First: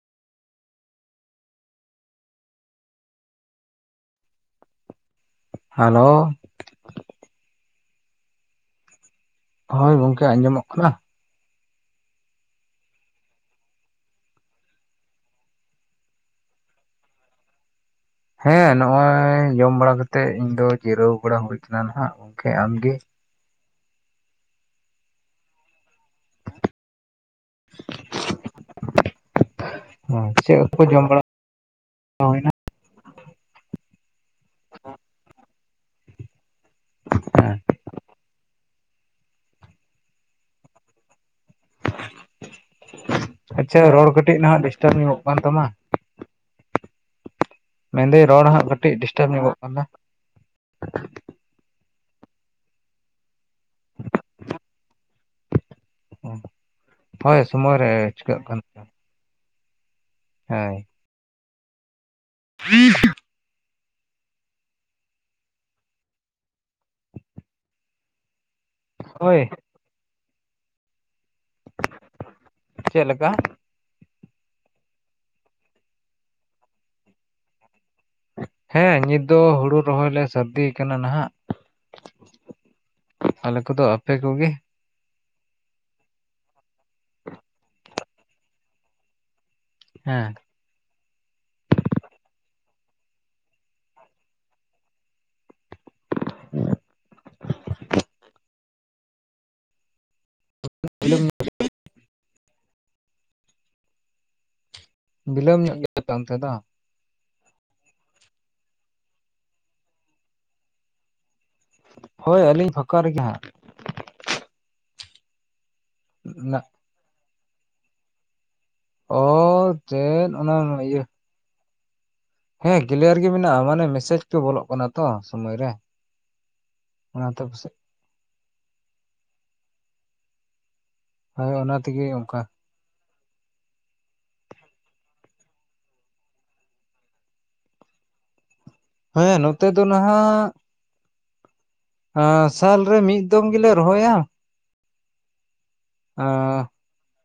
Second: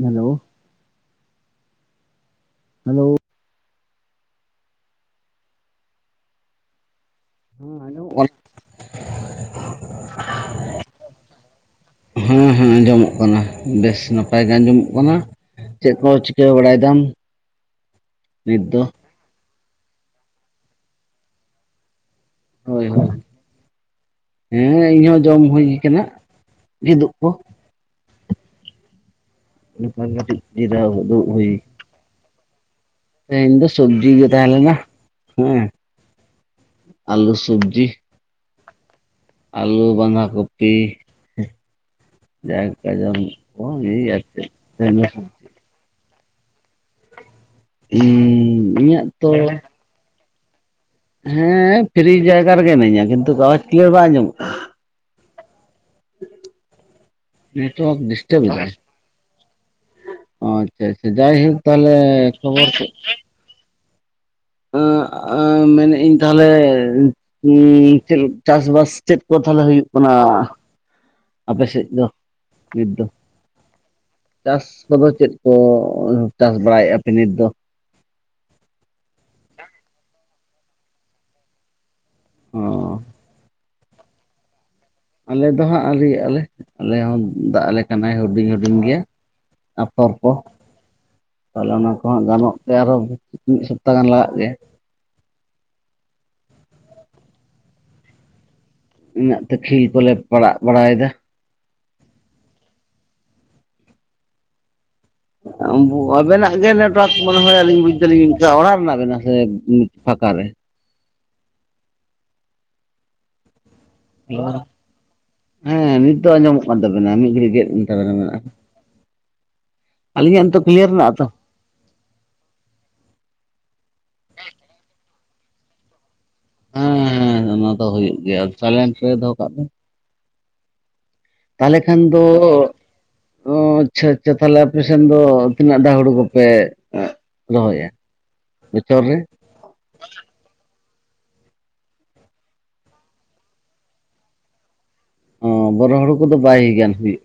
Hello hello hello ᱦᱩᱸ ᱟᱸᱡᱚᱢᱚᱜ ᱠᱟᱱᱟ ᱾ ᱦᱳᱭ ᱜᱚᱝᱠᱮ ᱟᱸᱡᱚᱢᱚᱜ ᱠᱟᱱᱟ ᱾ ᱦᱮᱸ ᱦᱮᱸ ᱟᱸᱡᱚᱢᱚᱜ ᱠᱟᱱᱟ ᱵᱮᱥ ᱱᱟᱯᱟᱭ ᱜᱮ ᱟᱸᱡᱚᱢᱚᱜ ᱠᱟᱱᱟ ᱾ ᱪᱮᱫ ᱠᱚ ᱪᱤᱠᱟᱹ ᱵᱟᱲᱟᱭ ᱫᱟᱢ? ᱱᱤᱛ ᱦᱮᱸ ᱫᱚ ᱱᱚᱜᱼᱚᱭ ᱡᱚᱢ ᱵᱟᱲᱟ ᱠᱟᱛᱮᱜ ᱤᱧ ᱫᱚ ᱡᱤᱨᱟᱹᱣ ᱵᱟᱲᱟ ᱦᱩᱭ ᱠᱟᱱᱟ ᱱᱟᱦᱟᱸᱜ ᱾ ᱦᱳᱭ ᱦᱳᱭ ᱦᱮᱸ ᱤᱧ ᱦᱚᱸ ᱡᱚᱢ ᱦᱩᱭ ᱟᱠᱟᱱᱟ ᱠᱤᱫᱩᱵ ᱠᱚ, [unintelligible] ᱠᱟᱹᱴᱤᱡ ᱡᱤᱨᱟᱹᱣ ᱫᱩᱲᱩᱵ ᱦᱩᱭ ᱳᱭᱻ ᱱᱟ ᱾ ᱛᱮᱦᱮᱧ ᱫᱚ ᱥᱚᱵᱡᱤ ᱜᱮ ᱛᱟᱦᱮᱸ ᱞᱮᱱᱟ ᱦᱮᱸ ᱟᱹᱞᱩ ᱦᱮᱸ ᱥᱚᱵᱡᱤ ᱾ ᱟᱞᱩ ᱵᱟᱱᱫᱟ ᱠᱩᱯᱤ ᱾ ᱡᱟᱠᱟ ᱡᱚᱢ ᱠᱚ ᱟᱪᱪᱷᱟ ᱞᱮᱭ ᱨᱚᱲ ᱟᱨ ᱠᱟᱹᱴᱤᱡ ᱪᱮᱫ ᱱᱟᱦᱟᱜ ᱰᱤᱥᱴᱟᱵᱽ ᱧᱚᱜᱚᱜ [unintelligible] ᱠᱟᱱ ᱛᱟᱢᱟ ᱢᱮᱱᱫᱟᱹᱧ ᱨᱚᱲ ᱦᱟᱸ ᱠᱟᱹᱴᱤᱡ ᱤᱧᱟᱹᱜ ᱛᱚ ᱰᱤᱥᱴᱟᱵᱽ ᱧᱚᱜᱚᱜ ᱠᱟᱱᱫᱚ ᱾ ᱦᱮᱸ ᱯᱷᱤᱨᱤ ᱡᱟᱭᱜᱟ ᱨᱮᱜᱮ ᱦᱮᱱᱟᱹᱧᱟ ᱠᱤᱱᱛᱩ ᱨᱚᱲ [unintelligible] ᱠᱞᱤᱭᱟᱨ ᱵᱟᱝ ᱟᱡᱚᱢᱚᱜ ᱠᱟᱱ ᱯᱷᱚᱭ ᱥᱚᱢᱚᱭ ᱨᱮ ᱱᱮᱴᱣᱟᱨᱠ ᱪᱤᱠᱟᱹᱜ ᱰᱤᱥᱴᱟᱵ ᱠᱟᱱᱟ ᱾ ᱚ ᱟᱪᱪᱷᱟ ᱟᱪᱪᱷᱟ ᱡᱟᱭᱦᱳᱠ ᱛᱟᱦᱞᱮ ᱠᱷᱚᱵᱚᱨ ᱛᱮᱫ ᱾ ᱟᱸ ᱟᱸ ᱢᱮᱱᱮᱫ ᱟᱹᱧ ᱛᱟᱦᱚᱞᱮ ᱪᱮᱫ ᱪᱟᱥ ᱵᱟᱥ? ᱪᱮᱫ ᱠᱚ ᱦᱳᱭ ᱛᱟᱦᱚᱞᱮ ᱦᱩᱭᱩᱜ ᱠᱟᱱᱟ ᱟᱯᱮ ᱥᱮᱫ ᱫᱚ ᱱᱤᱛ ᱫᱚ? ᱪᱮᱫ ᱞᱮᱠᱟ? ᱪᱟᱥ ᱠᱚᱫᱚ ᱪᱮᱫ ᱠᱚ ᱪᱟᱥ ᱵᱟᱲᱟᱭ ᱟᱯᱮ ᱱᱤᱛ ᱫᱚ? ᱦᱮᱸ ᱱᱤᱛ ᱫᱚ ᱦᱩᱲᱩ ᱨᱚᱦᱚᱭ ᱞᱮ ᱥᱟᱹᱨᱫᱤᱭᱟ ᱠᱟᱱᱟ ᱱᱟᱦᱟᱜ ᱾ ᱚ ᱟᱞᱮ ᱠᱚᱫᱚ ᱟᱯᱮ ᱠᱚᱜᱮ ᱾ ᱟᱞᱮ ᱫᱚᱦᱟᱸᱜ ᱟᱣᱨᱤᱭᱟᱞᱮ ᱟᱞᱮ ᱦᱚᱸ ᱫᱟ ᱟᱞᱮ ᱠᱟᱱᱟᱭ ᱦᱩᱰᱤᱧ ᱦᱩᱰᱤᱧ ᱜᱮᱭᱟ ᱾ ᱟᱯᱷᱚᱨ ᱦᱮᱸ ᱠᱚ ᱾ ᱛᱟᱦᱚᱞᱮ ᱚᱱᱟ ᱠᱚᱦᱚᱸ ᱜᱟᱱᱚᱜ ᱛᱮ ᱟᱨᱦᱚᱸ ᱢᱤᱫ ᱥᱚᱯᱛᱟ ᱜᱟᱱ ᱞᱟᱜᱟᱜ ᱜᱮᱭᱟ ᱾ ᱤᱱᱟᱹᱛᱮ ᱠᱷᱤᱞ ᱠᱚᱞᱮ ᱯᱟᱲᱟᱜ ᱵᱟᱲᱟᱭᱮ ᱫᱟ ᱾ ᱵᱤᱞᱚᱢ ᱵᱤᱞᱚᱢ ᱧᱚᱜ ᱩᱱᱵᱳ ᱜᱮᱭᱟ ᱯᱮ ᱚᱱᱛᱮ ᱫᱚ ᱟᱵᱮᱱᱟᱜ ᱜᱮ ᱞᱮ ᱛᱳᱲᱟᱥ ᱢᱟᱱᱮ ᱦᱳᱭ ᱟᱹᱞᱤᱧ ᱵᱩᱡ ᱫᱟᱹᱞᱤᱧ ᱚᱲᱟᱜ ᱨᱮᱱᱟᱜ ᱠᱟᱱᱟ ᱥᱮ ᱯᱷᱟᱸᱠᱟ ᱨᱮ? ᱦᱳᱭ ᱟᱹᱞᱤᱧ ᱯᱷᱟᱸᱠᱟ ᱨᱮᱜᱮ ᱦᱟᱸᱜ ᱾ ᱦᱮᱸ ᱱᱤᱛ ᱫᱚ ᱟᱸᱡᱚᱢᱚᱜ ᱠᱟᱱ ᱛᱟᱵᱮᱱᱟ ᱢᱤᱫ ᱜᱷᱟᱹᱲᱤᱡ ᱜᱮᱫ [unintelligible] ᱚ ᱪᱮᱫ ᱟᱹᱞᱤᱧᱟᱜ ᱚᱱᱟ ᱱᱤᱛᱚᱜ ᱚᱱᱟ ᱠᱞᱤᱭᱟᱨ ᱤᱭᱟᱹ ᱢᱮᱱᱟᱜᱼᱟ ᱾ ᱛᱚ ᱦᱮᱸ ᱠᱤᱞᱤᱭᱟᱨ ᱜᱮ ᱢᱮᱱᱟᱜᱼᱟ ᱢᱟᱱᱮ ᱢᱮᱥᱮᱡᱽ ᱛᱚ ᱵᱚᱞᱚᱜ ᱠᱟᱱᱟ ᱛᱚ ᱥᱚᱢᱚᱭ ᱨᱮ ᱾ ᱦᱮᱸ ᱦᱮᱸ ᱚᱱᱟ ᱫᱚ ᱦᱳᱭᱳᱜ ᱜᱮᱭᱟ ᱥᱟᱭᱞᱮᱱᱴ ᱨᱮ ᱫᱚᱦᱚ ᱠᱟᱜ ᱵᱤᱱ ᱾ ᱦᱳᱭ ᱚᱱᱟ ᱛᱟᱦᱚᱞᱮ ᱠᱷᱟᱱ ᱛᱮᱜᱮ ᱫᱚ ᱚᱱᱠᱟ ᱾ ᱚᱸ ᱟᱪᱪᱷᱟ ᱟᱪᱪᱷᱟ ᱛᱟᱦᱚᱞᱮ ᱟᱯᱮᱥᱮᱱ ᱫᱚ ᱛᱤᱱᱟᱹᱜ ᱰᱟᱣ ᱦᱳᱲᱩ ᱠᱚᱯᱮ? ᱫᱚᱦᱚᱭ ᱟ ᱾ ᱦᱮᱸ ᱱᱚᱸ ᱱᱚᱛᱮ ᱫᱚ ᱱᱟᱦᱟᱜ ᱥᱟᱞ ᱨᱮ ᱢᱤᱫ ᱫᱚᱢ ᱜᱮᱞᱮ ᱨᱚᱦᱚᱭᱟ ᱾ ᱚᱸ ᱵᱚᱨᱚ ᱦᱳᱲᱩ ᱠᱚᱫᱚ ᱟᱸ ᱵᱟᱭ ᱜᱟᱱ ᱦᱩᱭᱩᱜ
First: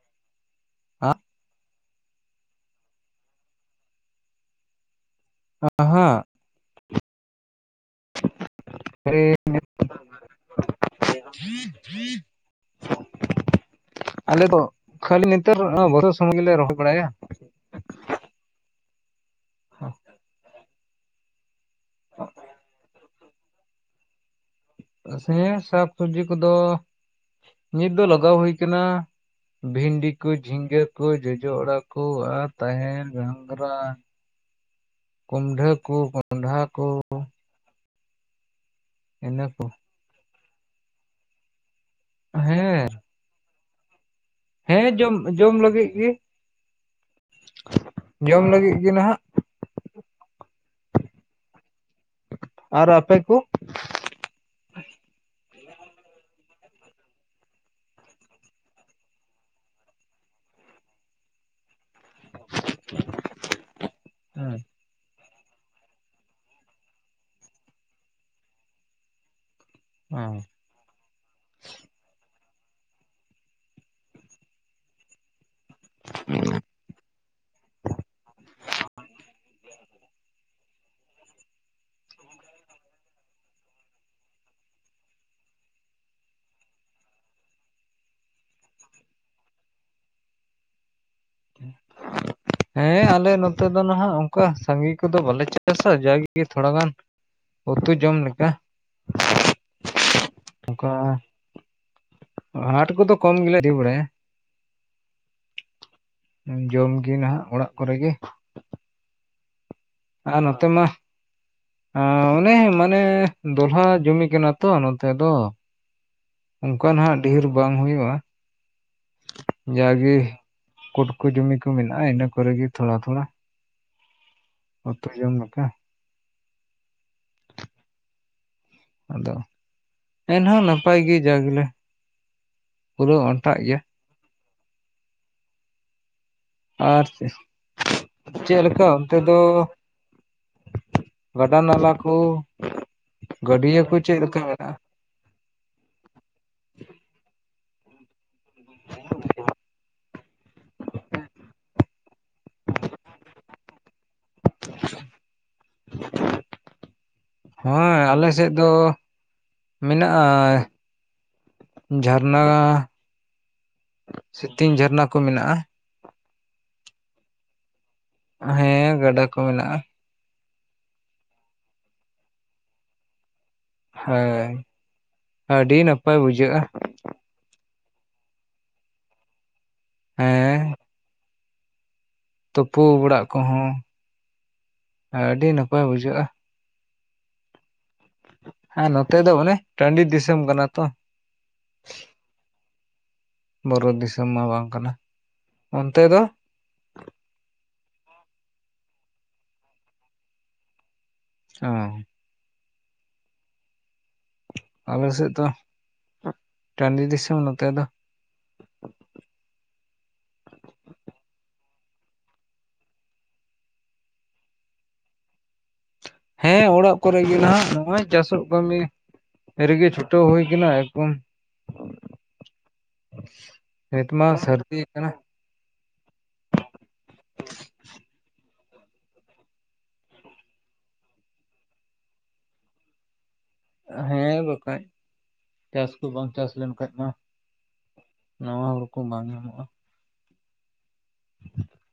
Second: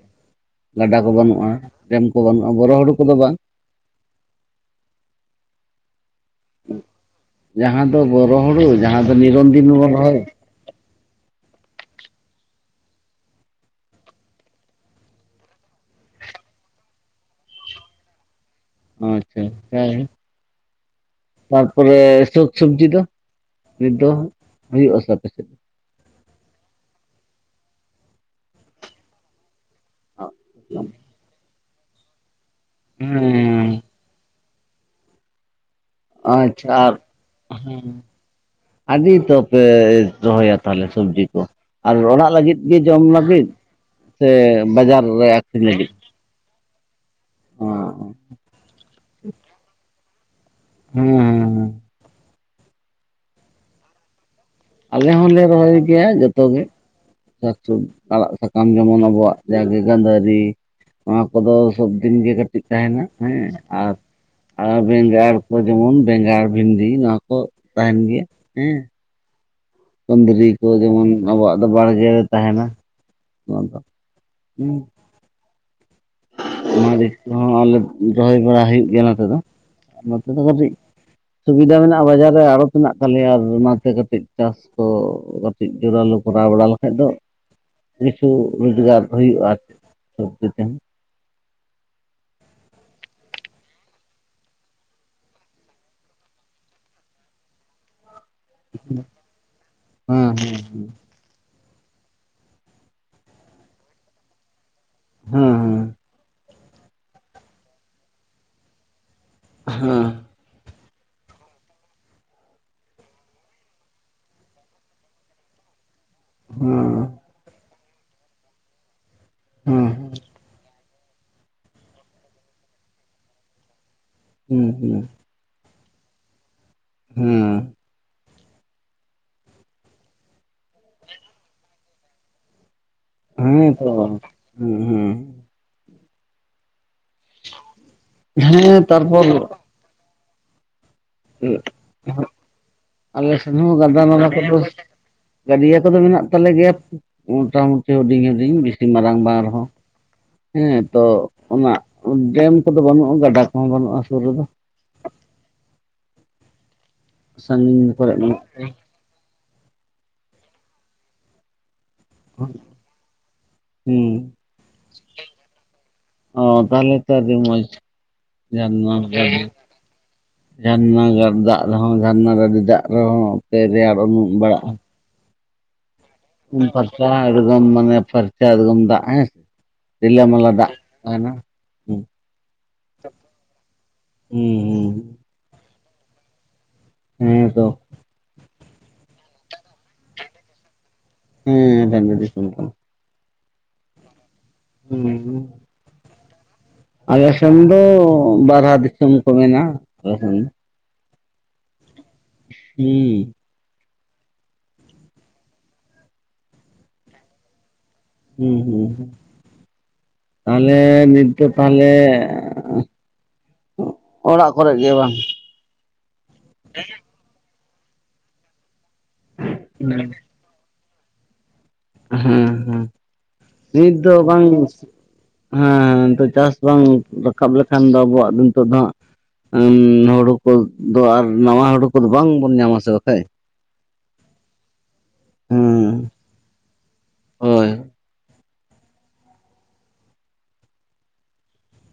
ᱜᱟᱰᱟ ᱠᱚ ᱵᱟᱹᱱᱩᱜ ᱟ ᱰᱮᱢ ᱠᱚ ᱵᱟᱹᱱᱩᱜ ᱟ ᱵᱚᱨᱚ ᱦᱳᱲᱳ ᱠᱚᱫᱚ ᱵᱟᱝ ᱾ ᱟᱸᱜ ᱦᱟᱸᱜ ᱾ ᱡᱟᱦᱟᱸ ᱫᱚ ᱵᱚᱨᱚ ᱦᱳᱲᱩ ᱡᱟᱦᱟᱸ ᱫᱚ ᱱᱤᱨᱚᱱᱫᱤᱱ ᱵᱚᱱ ᱨᱚᱦᱚᱭᱟ ᱾ [unintelligible] ᱟᱞᱮ ᱫᱚ ᱠᱷᱟᱹᱞᱤ ᱱᱮᱛᱟᱨ ᱵᱚᱨᱚ ᱥᱚᱢᱚᱭ ᱜᱮᱞᱮ ᱨᱚᱦᱚᱭ ᱵᱟᱲᱟᱭᱟ ᱾ ᱟᱪᱪᱷᱟ ᱦᱮᱸ ᱾ ᱛᱟᱨᱯᱚᱨᱮ ᱥᱳᱠ ᱥᱚᱵᱡᱤ ᱫᱚ ᱱᱤᱛ ᱫᱚ ᱾ ᱥᱮᱸ ᱥᱟᱯ ᱥᱚᱵᱽᱡᱤ ᱠᱚᱫᱚ ᱱᱤᱛ ᱫᱚ ᱞᱟᱜᱟᱣ ᱦᱩᱭ ᱠᱟᱱᱟ ᱾ ᱵᱷᱤᱱᱰᱤ ᱠᱳ ᱡᱷᱤᱸᱜᱟᱹ ᱠᱳ ᱡᱚᱡᱚ ᱚᱲᱟᱜ ᱠᱳ ᱟᱨ ᱾ ᱛᱟᱦᱮᱱ ᱜᱷᱟᱝᱜᱨᱟ ᱦᱮᱸ ᱠᱩᱢᱰᱷᱟᱹᱵ ᱾ ᱟᱪᱪᱷᱟ ᱟᱨ ᱦᱩᱸ ᱦᱩᱸ ᱟᱹᱰᱤ ᱤᱱᱟᱹ ᱛᱚᱯᱮ ᱠᱚ ᱨᱚᱦᱚᱭᱟ ᱾ ᱛᱟᱦᱚᱞᱮ ᱥᱚᱵᱡᱤ ᱠᱚ ᱟᱨ ᱚᱲᱟᱜ ᱞᱟᱹᱜᱤᱫ ᱜᱮ ᱦᱮᱸ ᱡᱚᱢ ᱞᱟᱹᱜᱤᱫ ᱾ ᱦᱮᱸ ᱡᱚᱢ ᱡᱚᱢ ᱞᱟᱹᱜᱤᱫ ᱜᱮ ᱚ ᱦᱮᱸ ᱾ ᱡᱚᱢ ᱞᱟᱹᱜᱤᱫ ᱜᱮ ᱱᱟᱦᱟᱜ ᱾ ᱦᱩᱸ ᱟᱨ ᱟᱯᱮ ᱠᱳ ᱾ ᱟᱞᱮ ᱦᱚᱞᱮ ᱨᱚᱦᱚᱭ ᱜᱮᱭᱟ ᱡᱚᱛᱚ ᱜᱮ ᱾ [unintelligible] ᱟᱲᱟᱜ ᱥᱟᱠᱟᱢ ᱡᱮᱢᱚᱱ ᱟᱵᱚᱣᱟᱜ ᱡᱟᱜᱮ ᱜᱟᱱᱫᱟᱹᱨᱤ ᱱᱚᱣᱟ ᱠᱚᱫᱚ ᱥᱚᱵᱫᱤᱱᱜᱮ ᱠᱟᱹᱴᱤᱡ ᱛᱟᱦᱮᱱᱟ ᱦᱮᱸ ᱟᱨ ᱟᱨ ᱵᱮᱝᱜᱟᱲ ᱠᱚ ᱡᱮᱢᱚᱱ ᱵᱮᱝᱜᱟᱲ ᱵᱷᱤᱱᱰᱤ ᱱᱚᱣᱟ ᱠᱚ ᱛᱟᱦᱮᱱ ᱜᱮᱭᱟ ᱦᱮᱸ ᱾ ᱦᱮᱸ ᱠᱩᱱᱫᱨᱤ ᱠᱚ ᱡᱮᱢᱚᱱ ᱟᱵᱚᱣᱟᱜ ᱫᱚ ᱵᱟᱲᱜᱮ ᱨᱮ ᱛᱟᱦᱮᱱᱟ ᱱᱚᱣᱟ ᱫᱚ ᱦᱸ ᱢᱟᱹᱨᱤᱪ ᱠᱚᱦᱚᱸ ᱟᱞᱮ ᱨᱚᱦᱚᱭ ᱵᱟᱲᱟ ᱦᱩᱭᱩᱜ ᱜᱮᱭᱟ ᱱᱚᱛᱮ ᱫᱚ ᱱᱚᱛᱮ ᱫᱚ ᱠᱟᱹᱴᱤᱡ ᱥᱩᱵᱤᱫᱟ ᱢᱮᱱᱟᱜᱼᱟ ᱵᱟᱡᱟᱨ ᱨᱮ ᱟᱲᱚᱛ ᱢᱮᱱᱟᱜ ᱛᱟᱞᱮᱭᱟ ᱟᱨ ᱚᱱᱟᱛᱮ ᱠᱟᱹᱴᱤᱡ ᱪᱟᱥ ᱠᱚ ᱠᱟᱹᱴᱤᱡ ᱡᱚᱨᱟᱞ ᱠᱚᱨᱟᱣ ᱵᱟᱲᱟ ᱞᱮᱠᱷᱟᱡ ᱫᱚ ᱠᱤᱪᱷᱩ ᱨᱳᱡᱽᱜᱟᱨ ᱦᱩᱭᱩᱜᱼᱟ ᱥᱚᱵᱡᱤ ᱛᱮᱦᱚᱸ [unintelligible] ᱦᱮᱸ ᱟᱞᱮ ᱱᱚᱛᱮ ᱫᱚ ᱱᱟᱦᱟᱜ ᱚᱱᱠᱟ ᱥᱟᱸᱜᱤ ᱠᱚᱫᱚ ᱵᱟᱞᱮ ᱪᱟᱥᱟ ᱡᱟᱜᱮ ᱛᱷᱚᱲᱟ ᱜᱟᱱ ᱩᱛᱩ ᱡᱚᱢ ᱞᱮᱠᱟ ᱦᱮᱸ ᱦᱮᱸ ᱦᱮᱸ ᱚᱱᱠᱟ ᱦᱟᱴ ᱠᱚᱫᱚ ᱠᱚᱢ ᱜᱮᱞᱮ ᱤᱫᱤ ᱵᱟᱲᱟᱭᱟ ᱦᱮᱸ ᱦᱮᱸ ᱡᱚᱢᱜᱮ ᱱᱟᱦᱟᱜ ᱚᱲᱟᱜ ᱠᱚᱨᱮᱜᱮ ᱦᱮᱸ ᱟᱨ ᱱᱚᱛᱮ ᱢᱟ ᱚᱱᱮ ᱢᱟᱱᱮ ᱫᱚᱞᱦᱟ ᱡᱚᱢᱤ ᱠᱟᱱᱟ ᱛᱚ ᱱᱚᱛᱮ ᱫᱚ ᱚᱱᱠᱟ ᱱᱟᱦᱟᱜ ᱦᱮᱸ ᱰᱷᱮᱨ ᱵᱟᱝ ᱦᱩᱭᱩᱜᱼᱟ ᱡᱟᱜᱮ ᱠᱳᱴ ᱠᱚ ᱡᱩᱢᱤ ᱠᱚ ᱢᱮᱱᱟᱜᱼᱟ ᱤᱱᱟᱹ ᱠᱚᱨᱮ ᱜᱮ ᱛᱷᱚᱲᱟ ᱛᱷᱚᱲᱟ ᱦᱮᱸ ᱦᱮᱸ ᱩᱛᱩ ᱡᱚᱢ ᱞᱮᱠᱟ ᱦᱩᱸ ᱟᱫᱚ ᱮᱱᱦᱚᱸ ᱱᱟᱯᱟᱭ ᱜᱮ ᱡᱟ ᱜᱮᱞᱮ ᱯᱩᱨᱟᱹᱣ ᱚᱱᱴᱟᱜ ᱦᱮᱸ ᱜᱮᱭᱟ ᱛᱚ ᱦᱩᱸ ᱦᱮᱸ ᱟᱨ ᱪᱮ ᱪᱮᱫ ᱦᱮᱸ ᱞᱮᱠᱟ ᱚᱱᱛᱮ ᱛᱟᱨᱯᱚᱨ ᱫᱚ ᱜᱟᱰᱟ ᱱᱟᱞᱟ ᱠᱚ ᱟᱞᱮ ᱥᱮᱱ ᱦᱚᱸ ᱜᱟᱹᱰᱭᱟᱹ ᱠᱚ ᱜᱟᱰᱟ ᱪᱮᱫ ᱱᱟᱠᱟ ᱞᱮᱠᱟ ᱠᱚᱫᱚ ᱢᱮᱱᱟᱜᱼᱟ? ᱜᱟᱹᱰᱭᱟᱹ ᱠᱚᱫᱚ ᱢᱮᱱᱟᱜ ᱛᱟᱞᱮ ᱜᱮᱭᱟ ᱢᱳᱴᱟ ᱢᱩᱴᱤ ᱦᱩᱰᱤᱧ ᱦᱩᱰᱤᱧ ᱵᱤᱥᱤ ᱢᱟᱨᱟᱝ ᱵᱟᱝ ᱨᱮᱦᱚᱸ ᱦᱮᱸ ᱛᱚ ᱚᱱᱟ ᱰᱮᱢ ᱠᱚᱫᱚ ᱵᱟᱹᱱᱩᱜᱼᱟ ᱜᱟᱰᱟ ᱠᱚᱦᱚᱸ ᱵᱟᱹᱱᱩᱜᱼᱟ ᱥᱩᱨ ᱨᱮᱫᱚ ᱟᱪᱷᱟ ᱥᱟᱺᱜᱤᱧ ᱦᱳᱭ ᱠᱚᱨᱮ ᱟᱞᱮ ᱢᱮᱱᱟᱜ ᱥᱮᱫ ᱫᱚ ᱢᱮᱱᱟᱜᱼᱟ ᱡᱷᱟᱨᱱᱟ ᱦᱩᱸ ᱥᱮᱛᱤᱧ ᱡᱷᱟᱨᱱᱟ ᱠᱚ ᱢᱮᱱᱟᱜᱼᱟ ᱚ ᱛᱟᱦᱟᱞᱮ ᱛᱚ ᱟᱹᱰᱤ ᱢᱚᱡᱽ ᱦᱮᱸ ᱜᱟᱰᱟ ᱠᱚ ᱢᱮᱱᱟᱜᱼᱟ ᱡᱷᱟᱨᱱᱟ ᱜᱟᱲ ᱫᱟᱜ ᱨᱮᱦᱚᱸ ᱡᱷᱟᱨᱱᱟ ᱰᱟᱹᱰᱤ ᱫᱟᱜ ᱨᱮᱦᱚᱸ ᱨᱮᱭᱟᱲ ᱩᱢᱩᱜ ᱵᱟᱲᱟᱜᱼᱟ ᱟᱰᱤ ᱱᱟᱯ ᱩᱢ ᱯᱟᱨᱪᱟ ᱮᱜᱫᱚᱢ ᱢᱟᱱᱮ ᱯᱟᱨᱪᱟ ᱮᱜᱫᱚᱢ ᱫᱟᱜ ᱦᱮᱸ ᱨᱤᱞᱟ ᱢᱟᱞᱟ ᱫᱟᱜ ᱦᱮᱸ ᱛᱟᱦᱮᱱᱟ ᱛᱩᱯᱩ ᱚᱲᱟᱜ ᱠᱚᱦᱚᱸ ᱦᱩᱸ ᱟᱹᱰᱤ ᱱᱟᱯᱟᱭ ᱵᱩᱡᱷᱟᱹᱜᱼᱟ ᱦᱮᱸ ᱛᱚ ᱦᱮᱸ ᱱᱚᱛᱮ ᱫᱚ ᱚᱱᱮ ᱴᱟᱺᱰᱤ ᱫᱤᱥᱚᱢ ᱠᱟᱱᱟ ᱛᱚ ᱦᱮᱸ ᱴᱟᱺᱰᱤ ᱫᱤᱥᱚᱢ ᱠᱟᱱᱟ ᱵᱩᱨᱚ ᱫᱤᱥᱚᱢ ᱢᱟ ᱵᱟᱝ ᱠᱟᱱᱟ ᱦᱩᱸ ᱚᱱᱛᱮ ᱫᱚ ᱟᱞᱮ ᱥᱮᱱ ᱫᱚ ᱵᱟᱨᱦᱟ ᱫᱤᱥᱚᱢ ᱠᱚ ᱢᱮᱱᱟ [unintelligible] ᱚ ᱦᱩᱸ ᱟᱯᱮ ᱥᱮᱫ ᱫᱚ ᱴᱟᱺᱰᱤ ᱫᱤᱥᱚᱢ ᱱᱚᱛᱮ ᱫᱚ ᱦᱩᱸ ᱦᱩᱸ ᱦᱩᱸ ᱟᱞᱮ ᱱᱤᱛ ᱫᱚ ᱛᱟᱦᱟᱞᱮ ᱚᱲᱟᱜ ᱠᱚᱨᱮ ᱜᱮ ᱵᱟᱝ ᱦᱮᱸ ᱚᱲᱟᱜ ᱠᱚᱨᱮ ᱜᱮ ᱱᱟᱦᱟᱜ ᱱᱚᱜᱼᱚᱭ ᱪᱟᱥᱚᱜ ᱠᱟᱹᱢᱤ ᱮᱨᱜᱮ ᱪᱷᱩᱴᱟᱹᱣ ᱦᱩᱭ ᱠᱟᱱᱟ ᱮᱠᱚᱢ ᱦᱮᱸ ᱦᱮᱸ ᱱᱤᱛ ᱱᱮᱛ ᱫᱚ ᱢᱟ ᱵᱟᱝ ᱥᱟᱹᱨᱫᱤ ᱟᱠᱟᱱᱟ ᱦᱮᱸ ᱱᱤᱛᱚᱜ ᱪᱟᱥ ᱵᱟᱝ ᱨᱟᱠᱟᱵ ᱞᱮᱠᱷᱟᱱ ᱫᱚ ᱟᱵᱚᱣᱟᱜ ᱫᱚ ᱱᱤᱛᱚᱜ ᱫᱚ ᱦᱟᱸᱜ ᱦᱩᱸ ᱦᱩᱲᱩ ᱠᱚᱫᱚ ᱟᱨ ᱱᱟᱣᱟ ᱦᱩᱲᱩ ᱠᱚᱫᱚ ᱵᱟᱝᱵᱚᱱ ᱧᱟᱢᱟ ᱥᱮ ᱵᱟᱠᱷᱟᱭ ᱦᱮᱸ ᱵᱟᱠᱷᱟᱭ ᱪᱟᱥ ᱠᱚ ᱦᱮᱸ ᱵᱟᱝ ᱪᱟᱥ ᱞᱮᱱᱠᱷᱟᱭ ᱢᱟ ᱦᱳᱭ ᱱᱟᱶᱟ ᱦᱩᱲᱩ ᱠᱚ ᱵᱟᱝ ᱧᱟᱢᱚᱜᱼᱟ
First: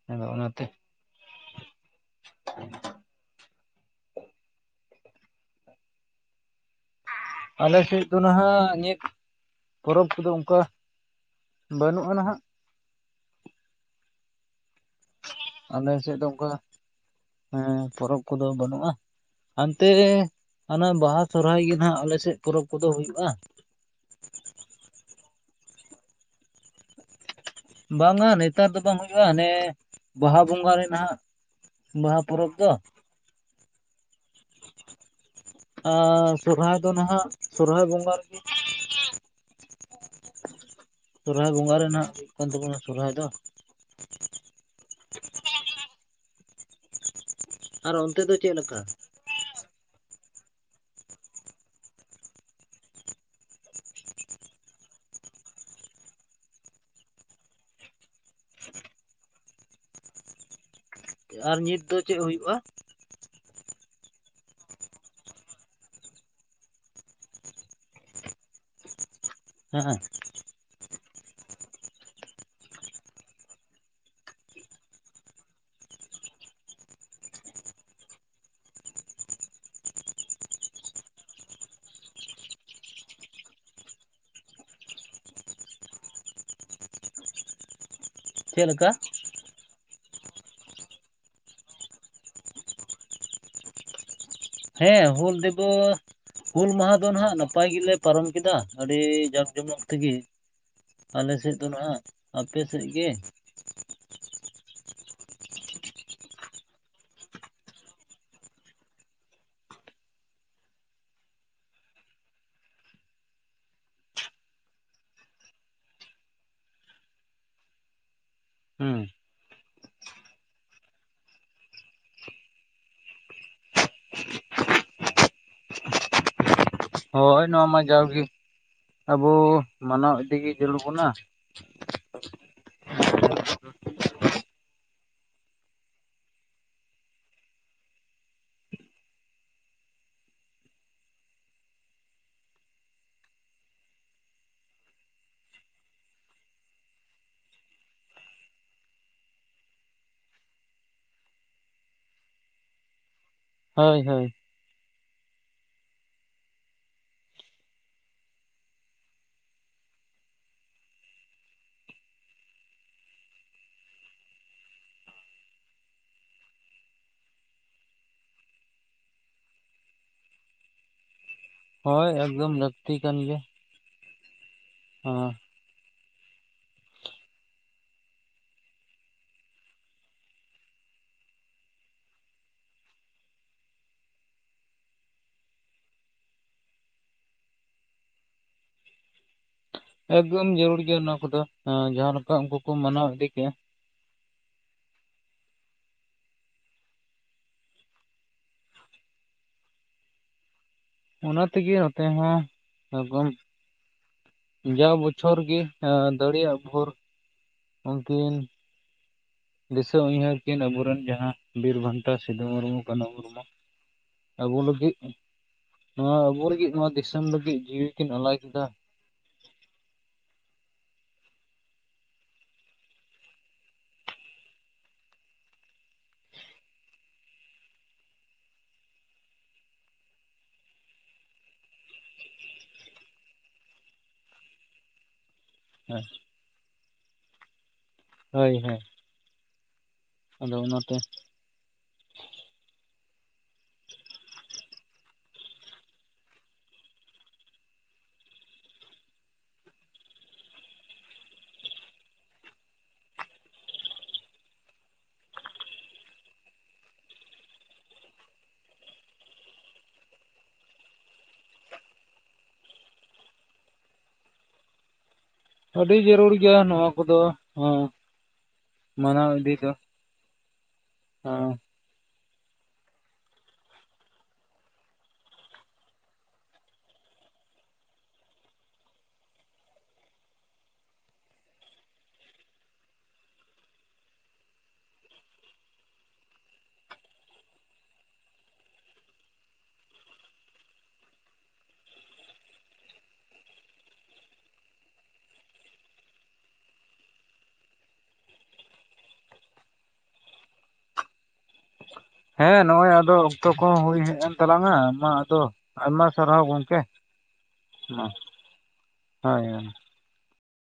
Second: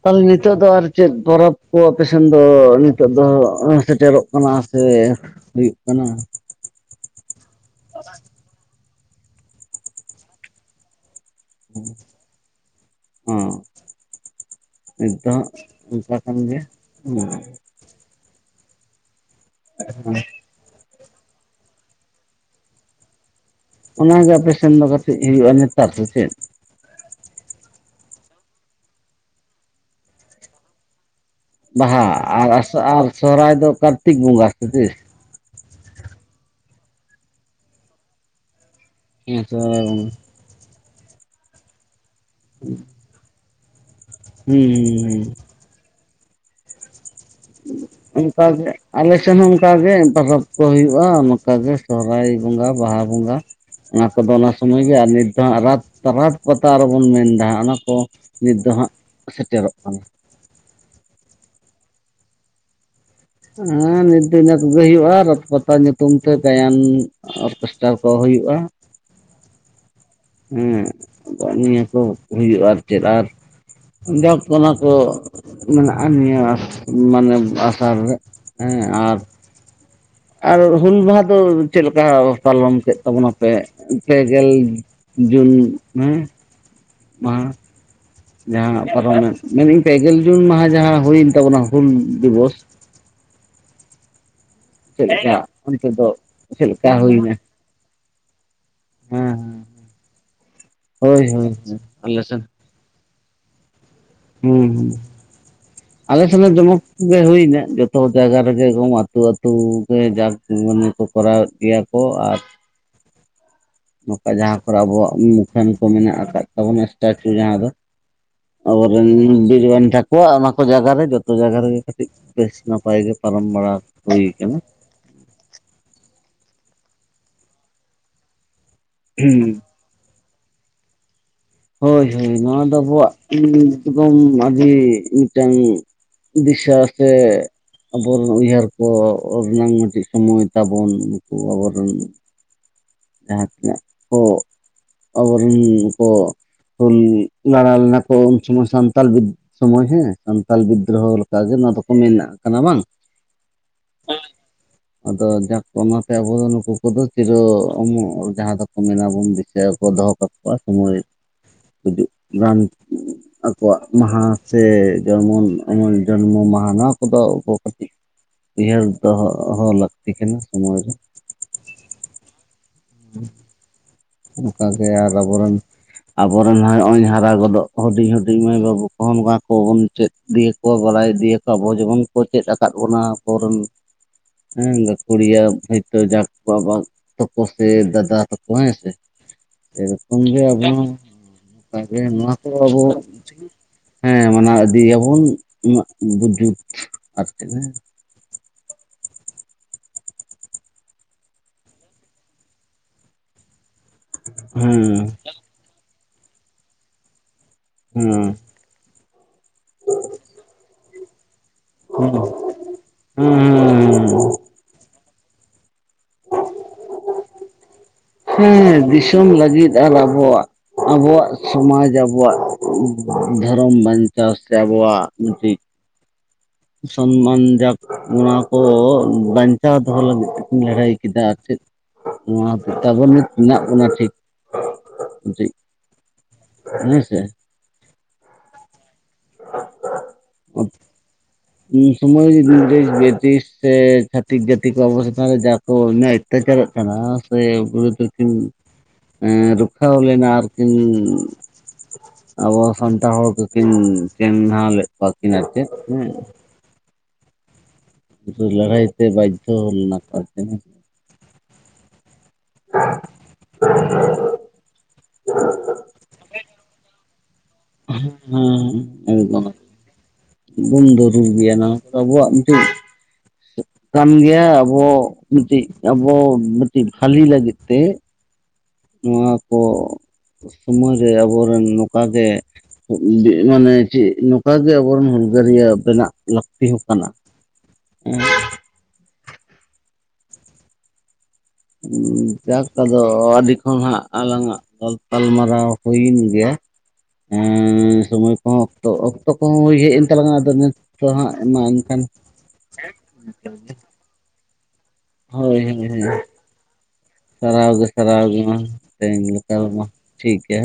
ᱛᱟᱦᱚᱞᱮ ᱟᱫᱚ ᱱᱤᱛᱚᱜ ᱚᱱᱟᱛᱮ ᱫᱚ ᱟᱨ ᱪᱮᱫ ᱯᱚᱨᱚᱵᱽ ᱠᱚ ᱟᱯᱮᱥᱱ ᱫᱚ ᱱᱤᱛᱚᱜ ᱫᱚ ᱥᱮᱴᱮᱨᱚᱜ ᱠᱟᱱᱟ ᱥᱮ ᱦᱩᱭᱩᱜ ᱠᱟᱱᱟ ᱟᱞᱮ ᱥᱮᱫ ᱫᱚ ᱦᱟᱸᱜ ᱱᱤᱛ ᱯᱚᱨᱚᱵᱽ ᱠᱚᱫᱚ ᱚᱱᱠᱟ ᱵᱟᱹᱱᱩᱜᱼᱟ ᱱᱟᱦᱟᱜ ᱦᱚᱸ ᱱᱤᱛ ᱫᱚ ᱟᱞᱮ ᱚᱱᱠᱟ ᱥᱮᱫ ᱫᱚ ᱠᱟᱱ ᱜᱮ ᱦᱮᱸ ᱯᱚᱨᱚᱵᱽ ᱠᱚᱫᱚ ᱵᱟᱹᱱᱩᱜᱼᱟ ᱦᱟᱱᱛᱮ ᱦᱟᱱᱟ ᱵᱟᱦᱟ ᱥᱚᱨᱚᱦᱟᱭ ᱜᱮ ᱱᱟᱦᱟᱜ ᱟᱞᱮᱥᱮᱫ ᱯᱚᱨᱚᱵᱽ ᱠᱚᱫᱚ ᱦᱩᱭᱩᱜᱼᱟ ᱚᱱᱟᱜᱮ ᱟᱯᱮᱥᱮᱱ ᱫᱚ ᱠᱟᱹᱴᱤᱡ ᱦᱩᱭᱩᱜᱼᱟ ᱱᱮᱛᱟᱨ ᱫᱚ ᱥᱮ ᱪᱮᱫ ᱵᱟᱝᱼᱟ ᱱᱮᱛᱟᱨ ᱫᱚ ᱵᱟᱝ ᱦᱩᱭᱩᱜᱼᱟ ᱦᱟᱱᱮ ᱵᱟᱦᱟ ᱵᱚᱸᱜᱟ ᱨᱮ ᱱᱟᱦᱟᱜ ᱵᱟᱦᱟ ᱟᱨ ᱯᱚᱨᱚᱵᱽ ᱫᱚ ᱟᱥᱟ ᱥᱚᱦᱟᱨᱟᱭ ᱫᱚ ᱠᱟᱨᱛᱤᱠ ᱵᱚᱸᱜᱟ ᱥᱮ ᱛᱤᱥ ᱟᱨ ᱥᱚᱨᱚᱦᱟᱭ ᱫᱚ ᱱᱟᱦᱜ ᱥᱚᱨᱚᱦᱟᱭ ᱵᱚᱸᱜᱟ ᱨᱮᱜᱮ ᱦᱮᱸ ᱥᱚᱦᱚᱨᱟᱭ ᱵᱚᱜᱟ ᱥᱚᱨᱦᱟᱭ ᱵᱚᱸᱜᱟ ᱨᱮᱱᱟᱜ ᱠᱟᱱ ᱛᱟᱵᱚᱱᱟ ᱥᱚᱨᱦᱟᱭ ᱫᱚ ᱦᱩᱸ ᱦ ᱦᱩᱸ ᱟᱨ ᱚᱱᱛᱮ ᱫᱚ ᱚᱱᱠᱟ ᱪᱮᱫ ᱜᱮ ᱞᱮᱠᱟ ᱟᱞᱮ ᱴᱮᱱ ᱦᱚᱸ ᱚᱱᱠᱟᱜᱮ ᱯᱚᱨᱚᱵᱽ ᱠᱚ ᱦᱩᱭᱩᱜᱼᱟ ᱚᱱᱠᱟ ᱜᱮ ᱥᱚᱦᱨᱟᱭ ᱵᱚᱸᱜᱟ ᱵᱟᱦᱟ ᱵᱚᱸᱜᱟ ᱚᱱᱟ ᱠᱚᱫᱚ ᱚᱱᱟ ᱥᱚᱢᱚᱭ ᱜᱮ ᱟᱨ ᱱᱤᱛ ᱫᱚ ᱦᱟᱸᱜ ᱨᱟᱛ ᱨᱟᱛ ᱯᱟᱛᱟ ᱨᱮᱵᱚᱱ ᱢᱮᱱᱫᱟ ᱚᱱᱟ ᱠᱚ ᱱᱤᱛ ᱫᱚ ᱦᱟᱸᱜ ᱥᱮᱴᱮᱨᱚᱜ ᱠᱟᱱᱟ᱾ ᱟᱨ ᱱᱤᱛ ᱫᱚ ᱪᱮᱫ ᱦᱩᱭᱩᱜᱼᱟ? ᱦᱮᱸ ᱱᱤᱛ ᱫᱚ ᱤᱱᱟᱹ ᱠᱚᱜᱮ ᱦᱩᱭᱩᱜᱼᱟ ᱨᱚᱛ ᱯᱟᱛᱟ ᱧᱩᱛᱩᱢ ᱛᱮ ᱛᱟᱭᱟᱱ ᱚᱨᱠᱮᱥᱴᱟᱨ ᱠᱚ ᱦᱩᱭᱩᱜᱼᱟ᱾ ᱟᱸᱦᱟᱸᱜ ᱦᱩᱸ ᱱᱤᱭᱟᱹ ᱠᱚ ᱦᱩᱭᱩᱜᱼᱟ ᱟᱨ ᱪᱮᱫ ᱟᱨ ᱡᱟᱠ ᱚᱱᱟ ᱠᱚ ᱢᱮᱱᱟᱜᱼᱟ ᱱᱤᱭᱟᱹ ᱢᱟᱱᱮ ᱟᱥᱟᱲ ᱨᱮ ᱦᱮᱸ ᱟᱨ ᱟᱨ ᱦᱩᱞ ᱢᱟᱦᱟ ᱫᱚ ᱪᱮᱫ ᱞᱮᱠᱟ ᱯᱟᱞᱚᱱ ᱠᱮᱫ ᱛᱟᱵᱚᱱᱟᱯᱮ? ᱯᱮ ᱜᱮᱞ ᱡᱩᱱ ᱦᱮᱸ [unintelligible] ᱪᱮᱫ ᱡᱟᱦᱟᱸ ᱞᱮᱠᱟ ᱯᱟᱨᱚᱢᱮᱱ, ᱢᱮᱱᱟᱹᱧ ᱯᱮᱜᱮᱞ ᱡᱩᱱ ᱢᱟᱦᱟ ᱡᱟᱦᱟᱸ ᱦᱩᱭᱮᱱ ᱛᱟᱵᱚᱱᱟ ᱦᱩᱞ ᱫᱤᱵᱚᱥ ᱦᱮᱸ ᱪᱮᱫ ᱦᱩᱞ ᱞᱮᱠᱟ ᱚᱱᱛᱮ ᱫᱤᱵᱚᱥ ᱫᱚ ᱪᱮᱫ ᱦᱩᱞ ᱞᱮᱠᱟ ᱢᱟᱦᱟ ᱫᱚ ᱱᱟᱦᱟᱜ ᱦᱩᱭᱱᱟ ᱱᱟᱯᱟᱭ ᱜᱮᱞᱮ ᱯᱟᱨᱚᱢ ᱠᱮᱫᱟ ᱟᱹᱰᱤ ᱦᱮᱸ ᱡᱟᱠᱼᱡᱚᱢᱚᱠ ᱛᱤᱜᱤ ᱦᱳᱭ ᱦᱳᱭ ᱟᱞᱮᱥᱮᱫ ᱫᱚ ᱱᱟᱦᱟᱜ ᱟᱞᱮ ᱥᱮᱱ ᱟᱯ ᱥᱮᱫ ᱥᱮᱜ ᱜᱮ ᱦᱩᱸ ᱦᱩᱸ ᱟᱞᱮ ᱥᱮᱱᱟᱜ ᱡᱚᱢᱚᱠ ᱜᱮ ᱦᱩᱭ ᱮᱱᱟ ᱡᱚᱛᱚ ᱡᱟᱭᱜᱟ ᱨᱮᱜᱮ ᱮᱚᱢ ᱟᱹᱛᱩ ᱟᱹᱛᱩ ᱜᱮ ᱡᱟᱠ ᱢᱟᱱᱮ ᱠᱚ ᱠᱚᱨᱟᱣᱮᱫ ᱜᱮᱭᱟ ᱠᱚ ᱟᱨ ᱱᱚᱝᱠᱟ ᱡᱟᱦᱟᱸ ᱠᱚᱨᱮ ᱟᱵᱚᱣᱟᱜ ᱢᱩᱠᱷᱟᱹᱱ ᱠᱚ ᱢᱮᱱᱟᱜ ᱟᱠᱟᱫ ᱛᱟᱵᱚᱱᱟ ᱥᱴᱟᱪᱩᱞᱟ ᱡᱟᱦᱟᱸ ᱫᱚ ᱦᱩᱸ ᱟᱵᱚᱨᱮᱱ ᱵᱤᱨᱵᱟᱱᱴᱟ ᱟᱠᱚᱣᱟᱜ ᱚᱱᱟ ᱠᱚ ᱡᱟᱭᱜᱟᱨᱮ ᱡᱚᱛᱚ ᱡᱟᱭᱜᱟ ᱨᱮᱜᱮ ᱠᱟᱹᱴᱤᱡ ᱵᱮᱥ ᱱᱟᱯᱟᱭ ᱜᱮ ᱯᱟᱞᱚᱱ ᱵᱟᱲᱟ ᱦᱩᱭ ᱟᱠᱟᱱᱟ᱾ ᱦᱳᱭ ᱱᱚᱣᱟ ᱢᱟ ᱡᱟᱣᱜᱤ ᱟᱵᱚ ᱢᱟᱱᱟᱣ ᱤᱫᱤᱜᱮ ᱡᱩᱞᱩᱱ ᱵᱚᱱᱟ ᱦᱳᱭ ᱦᱳᱭ ᱱᱚᱣᱟ ᱫᱚ ᱟᱵᱚᱣᱟᱜ [unintelligible] ᱟᱹᱰᱤ ᱢᱤᱫᱴᱟᱝ ᱫᱤᱥᱟ ᱥᱮ ᱟᱵᱚᱨᱮᱱ ᱩᱭᱦᱟᱹᱨ ᱠᱚ [unintelligible] ᱛᱟᱵᱚᱱ [unintelligible] [unintelligible] ᱠᱚ ᱟᱵᱚᱨᱤᱱ ᱠᱚ ᱦᱩᱞ ᱞᱟᱲᱟ ᱞᱮᱱᱟ ᱠᱚ ᱩᱱ ᱥᱚᱢᱚᱭ ᱥᱟᱱᱛᱟᱞ ᱵᱤᱫ ᱥᱚᱢᱚᱭ ᱦᱮᱸ ᱥᱟᱱᱛᱟᱞ ᱵᱤᱫᱽᱫᱨᱳᱦᱚ ᱞᱮᱠᱟᱜᱮ ᱱᱚᱣᱟ ᱫᱚᱠᱚ ᱢᱮᱱᱟᱜ ᱠᱟᱱᱟ ᱵᱟᱝ? ᱦᱳᱭ ᱟᱫᱚ ᱡᱟᱠ ᱚᱱᱟᱛ ᱟᱵᱚ ᱱᱩᱠᱩ ᱠᱚᱫᱚ ᱪᱮᱞᱮ ᱦᱚᱸ ᱩᱢᱚᱜ ᱡᱟᱦᱟᱸ ᱫᱚᱠᱚ ᱢᱮᱱᱟᱵᱚᱱ ᱫᱤᱥᱟᱹ ᱫᱚᱦᱚ ᱠᱟᱠᱚᱣᱟ ᱥᱚᱢᱚᱭ ᱜᱩᱡᱩᱜ ᱨᱟᱱ ᱟᱠᱚᱣᱟᱜ ᱢᱟᱦᱟ ᱥᱮ ᱡᱚᱢᱚᱱ ᱚᱢᱚᱱ ᱡᱚᱱᱢᱚ ᱢᱟᱦᱟ ᱱᱚᱣᱟ ᱠᱚᱫᱚ ᱟᱵᱚ ᱠᱟᱹᱴᱤᱡ ᱩᱭᱦᱟᱹᱨ ᱫᱚᱦᱚᱜ ᱦᱚᱸ ᱞᱟᱹᱠᱛᱤ ᱠᱟᱱᱟ ᱥᱳᱢᱳᱭ ᱨᱮ ᱦᱳᱭ ᱮᱠᱫᱚᱢ ᱞᱟᱹᱠᱛᱤ ᱠᱟᱱ ᱜᱮᱭᱟ᱾ ᱚᱱᱠᱟᱜᱮ ᱟᱨ ᱦᱮᱸ ᱟᱵᱚᱨᱮᱱ ᱟᱵᱚᱨᱮᱱ ᱦᱚᱸᱜᱼᱚᱭ ᱦᱟᱨᱟ ᱜᱚᱫᱚᱜ ᱦᱩᱰᱤᱧ ᱦᱩᱰᱤᱧ ᱢᱟᱹᱭ ᱵᱟᱹᱵᱩ ᱠᱚᱦᱚᱸ ᱱᱚᱣᱟ ᱠᱚᱵᱚᱱ ᱪᱮᱫ ᱤᱫᱤᱭᱟᱠᱚᱣᱟ ᱵᱟᱲᱟᱭ ᱤᱫᱤᱭᱟᱠᱚᱣᱟ ᱟᱵᱚ ᱡᱮᱢᱚᱱ ᱠᱚ ᱪᱮᱫ ᱟᱠᱟᱫ ᱵᱚᱱᱟ ᱟᱵᱚᱨᱮᱱ ᱦᱮᱸ ᱜᱟᱹᱠᱷᱩᱲᱤᱭᱟᱹ ᱦᱤᱛᱚᱜ ᱡᱟᱠ ᱵᱟᱵᱟ ᱛᱟᱠᱚ ᱥᱮ ᱫᱟᱫᱟ ᱛᱟᱠᱚ ᱦᱮᱸ ᱥᱮ ᱥᱮᱨᱚᱠᱚᱢ ᱜᱮ ᱮᱠᱫᱚᱢ ᱟᱵᱚ ᱡᱟᱹᱨᱩᱲ ᱦᱚᱸ ᱜᱮᱭᱟ ᱱᱚᱣᱟ ᱠᱚᱫᱚ ᱱᱚᱝᱠᱟ ᱜᱮ ᱡᱟᱦᱟᱸ ᱱᱚᱣᱟ ᱞᱮᱠᱟ ᱠᱚ ᱩᱱᱠᱩ ᱟᱵᱚ ᱢᱟᱱᱟᱣ ᱤᱫᱤ ᱠᱮᱜᱼᱟ ᱦᱮᱸ ᱢᱟᱱᱟᱣ ᱤᱫᱤᱭᱮᱭᱟᱵᱚᱱ [unintelligible] ᱚᱱᱟ ᱛᱮᱜᱮ ᱱᱚᱛᱮ ᱦᱚᱸ [unintelligible] ᱡᱟ ᱦᱮᱸ ᱵᱚᱪᱷᱚᱨ ᱜᱤ ᱮ ᱫᱟᱲᱮᱭᱟᱜ ᱵᱷᱳᱨ ᱩᱱᱠᱤᱱ ᱫᱤᱥᱟᱹ ᱩᱭᱦᱟᱹᱨ ᱠᱤᱱ ᱟᱵᱩᱨᱤᱱ ᱡᱟᱦᱟᱸ ᱦᱮᱸ ᱵᱤᱨ-ᱵᱷᱟᱱᱴᱟ ᱥᱤᱫᱩ ᱢᱩᱨᱢᱩ ᱠᱟ. ᱱᱩ ᱢᱩᱨᱢᱩ ᱟᱵᱩ ᱞᱟᱹᱜᱤᱫ ᱱᱚᱣᱟ ᱟᱵᱚ ᱞᱟᱹᱜᱤᱫ ᱱᱚᱣᱟ ᱫᱤᱥᱚᱢ ᱞᱟᱹᱜᱤᱫ ᱡᱤᱣᱤ ᱠᱤᱱ ᱟᱞᱟᱭ ᱠᱮᱫᱟ᱾ ᱦᱮᱸ ᱫᱤᱥᱚᱢ ᱞᱟᱹᱜᱤᱫ ᱟᱨ ᱟᱵᱚᱣᱟᱜ ᱟᱵᱚᱣᱟᱜ ᱥᱚᱢᱟᱡᱽ ᱟᱵᱚᱣᱟᱜ ᱫᱷᱟᱨᱚᱢ ᱵᱟᱧᱪᱟᱣ ᱥᱮ ᱟᱵᱚᱣᱟᱜ ᱢᱤᱫᱴᱤᱡ [inaudible] ᱥᱚᱱᱢᱟᱱ ᱡᱟᱠ ᱚᱱᱟ ᱠᱚ ᱵᱟᱧᱪᱟᱣ ᱫᱚᱦᱚ ᱞᱟᱹᱜᱤᱫ ᱛᱮᱠᱤᱱ ᱞᱟᱹᱲᱦᱟᱹᱭ ᱠᱮᱫᱟ ᱟᱨ ᱪᱮᱫ। ᱱᱚᱣᱟ ᱦᱚᱛᱮᱡᱛᱮ ᱟᱵᱚ ᱱᱤᱛ ᱢᱮᱱᱟᱜ ᱵᱚᱱᱟ ᱴᱷᱤᱠ ᱠᱟ. ᱴᱤᱡ ᱦᱮᱸ ᱦᱮᱸ ᱥᱮ। ᱦᱳᱭ ᱦᱳᱭ। [inaudible] ᱟᱫᱚ ᱚᱱᱟᱛᱮ ᱩᱱ ᱥᱚᱢᱚᱭ [unintelligible] ᱥᱮ ᱪᱷᱟᱛᱤᱠ ᱡᱟ. ᱛᱤ ᱠᱚ ᱟᱵᱚ ᱱᱚᱣᱟ ᱫᱚ ᱡᱟ ᱠᱚ ᱩᱱᱟᱹᱭ ᱚᱛᱛᱟᱪᱟᱨᱚᱜ ᱠᱟᱱᱟ ᱥᱮ ᱵᱩᱨᱩ ᱫᱚᱠᱷᱤᱱ ᱦᱮᱸ ᱨᱚᱠᱷᱟᱣ ᱞᱮᱱᱟ ᱟᱨ ᱠᱤᱱ ᱟᱵᱚ ᱥᱟᱱᱛᱟᱲ ᱦᱚᱲ ᱠᱚ ᱠᱤᱱ ᱪᱮᱝᱜᱷᱟᱣ ᱞᱮᱫ ᱠᱚᱣᱟᱠᱤᱱ ᱟᱨ ᱪᱮᱫ ᱦᱮᱸ। ᱞᱟ‌. ᱲᱦᱟ. ᱭ ᱛᱮ ᱵᱟᱫᱫᱷᱚ ᱞᱮᱱᱟ ᱠᱚ ᱟᱨ ᱪᱮᱫ ᱦᱮᱥᱮ [inaudible] ᱟᱹᱰᱤ ᱡᱟᱹᱨᱩᱲ ᱜᱮᱭᱟ ᱱᱚᱣᱟ ᱠᱚᱫᱚ। ᱦᱚᱸ ᱦᱮᱸ ᱦᱮᱸ ᱢᱟᱱᱟᱣ ᱮᱜᱫᱚᱢ ᱤᱫᱤ ᱫᱚ ᱮᱠᱫᱚᱢ ᱡᱩᱨᱩᱨ ᱦᱮᱸ ᱜᱮᱭᱟ ᱱᱚ ᱱᱚᱣᱟ ᱫᱚ ᱟᱵᱚᱣᱟᱜ ᱢᱤᱫᱴᱤᱡ ᱛᱟᱱ ᱜᱮᱭᱟ ᱟᱵᱚ ᱢᱤᱫᱴᱤᱡ ᱟᱵᱚ ᱢᱤᱫᱴᱤᱡ ᱵᱷᱟᱹᱞᱤ ᱞᱟᱹᱜᱤᱫ ᱛᱮ। ᱱᱚᱣᱟ ᱠᱚ ᱥᱚᱢᱚᱭ ᱨᱮ ᱟᱵᱚᱨᱮᱱ ᱱᱚᱠᱟ ᱜᱮ ᱫᱤᱜ ᱢᱟᱱᱮ ᱪᱮᱫ ᱱᱚᱝᱠᱟᱜᱮ ᱟᱵᱚᱨᱮᱱ ᱦᱩᱞᱜᱟᱹᱨᱤᱭᱟᱹ ᱵᱮᱱᱟᱜ ᱞᱟᱹᱠᱛᱤ ᱦᱚᱸ ᱠᱟᱱᱟ। ᱮᱸ ᱡᱟᱠ ᱟᱫᱚ ᱟᱹᱰᱤ ᱠᱷᱚᱱ ᱦᱟᱸᱜ ᱟᱞᱟᱝ ᱟᱜ ᱜᱟᱞ ᱯᱟᱞᱢᱟᱨᱟᱣ ᱦᱩᱭᱮᱱ ᱜᱮᱭᱟ। ᱮ ᱥᱚᱢᱚᱭ ᱠᱚᱦᱚᱸ ᱚᱠᱛᱚ ᱚᱠᱛᱚ ᱠᱚᱦᱚᱸ ᱦᱩᱭ ᱦᱮᱡ ᱮᱱ ᱛᱟᱞᱟᱝ-ᱟ ᱟᱫᱚ ᱱᱤᱛ ᱫᱚ ᱦᱟᱸᱜ ᱢᱟ ᱦᱮᱸ ᱱᱚᱜ-ᱚᱭ ᱟᱫᱚ ᱚᱠᱛᱚ ᱠᱚᱦᱚᱸ ᱦᱩᱭ ᱦᱮᱡ ᱮᱱ ᱛᱟᱞᱟᱝ-ᱟ ᱢᱟ ᱟᱫᱚ ᱦᱳᱭ ᱦᱳᱭ ᱦᱳᱭ ᱟᱭᱢᱟ ᱥᱟᱨᱦᱟᱣ ᱜᱚᱢᱠᱮ। ᱥᱟᱨᱦᱟᱣ ᱜᱮ ᱥᱟᱨᱦᱟᱣ ᱜᱮ ᱢᱟ ᱛᱮᱦᱮᱧ ᱦᱳᱭ ᱞᱮᱠᱟ ᱦᱳᱭ ᱢᱟ ᱴᱷᱤᱠ ᱜᱮᱭᱟ ᱦᱮᱸ।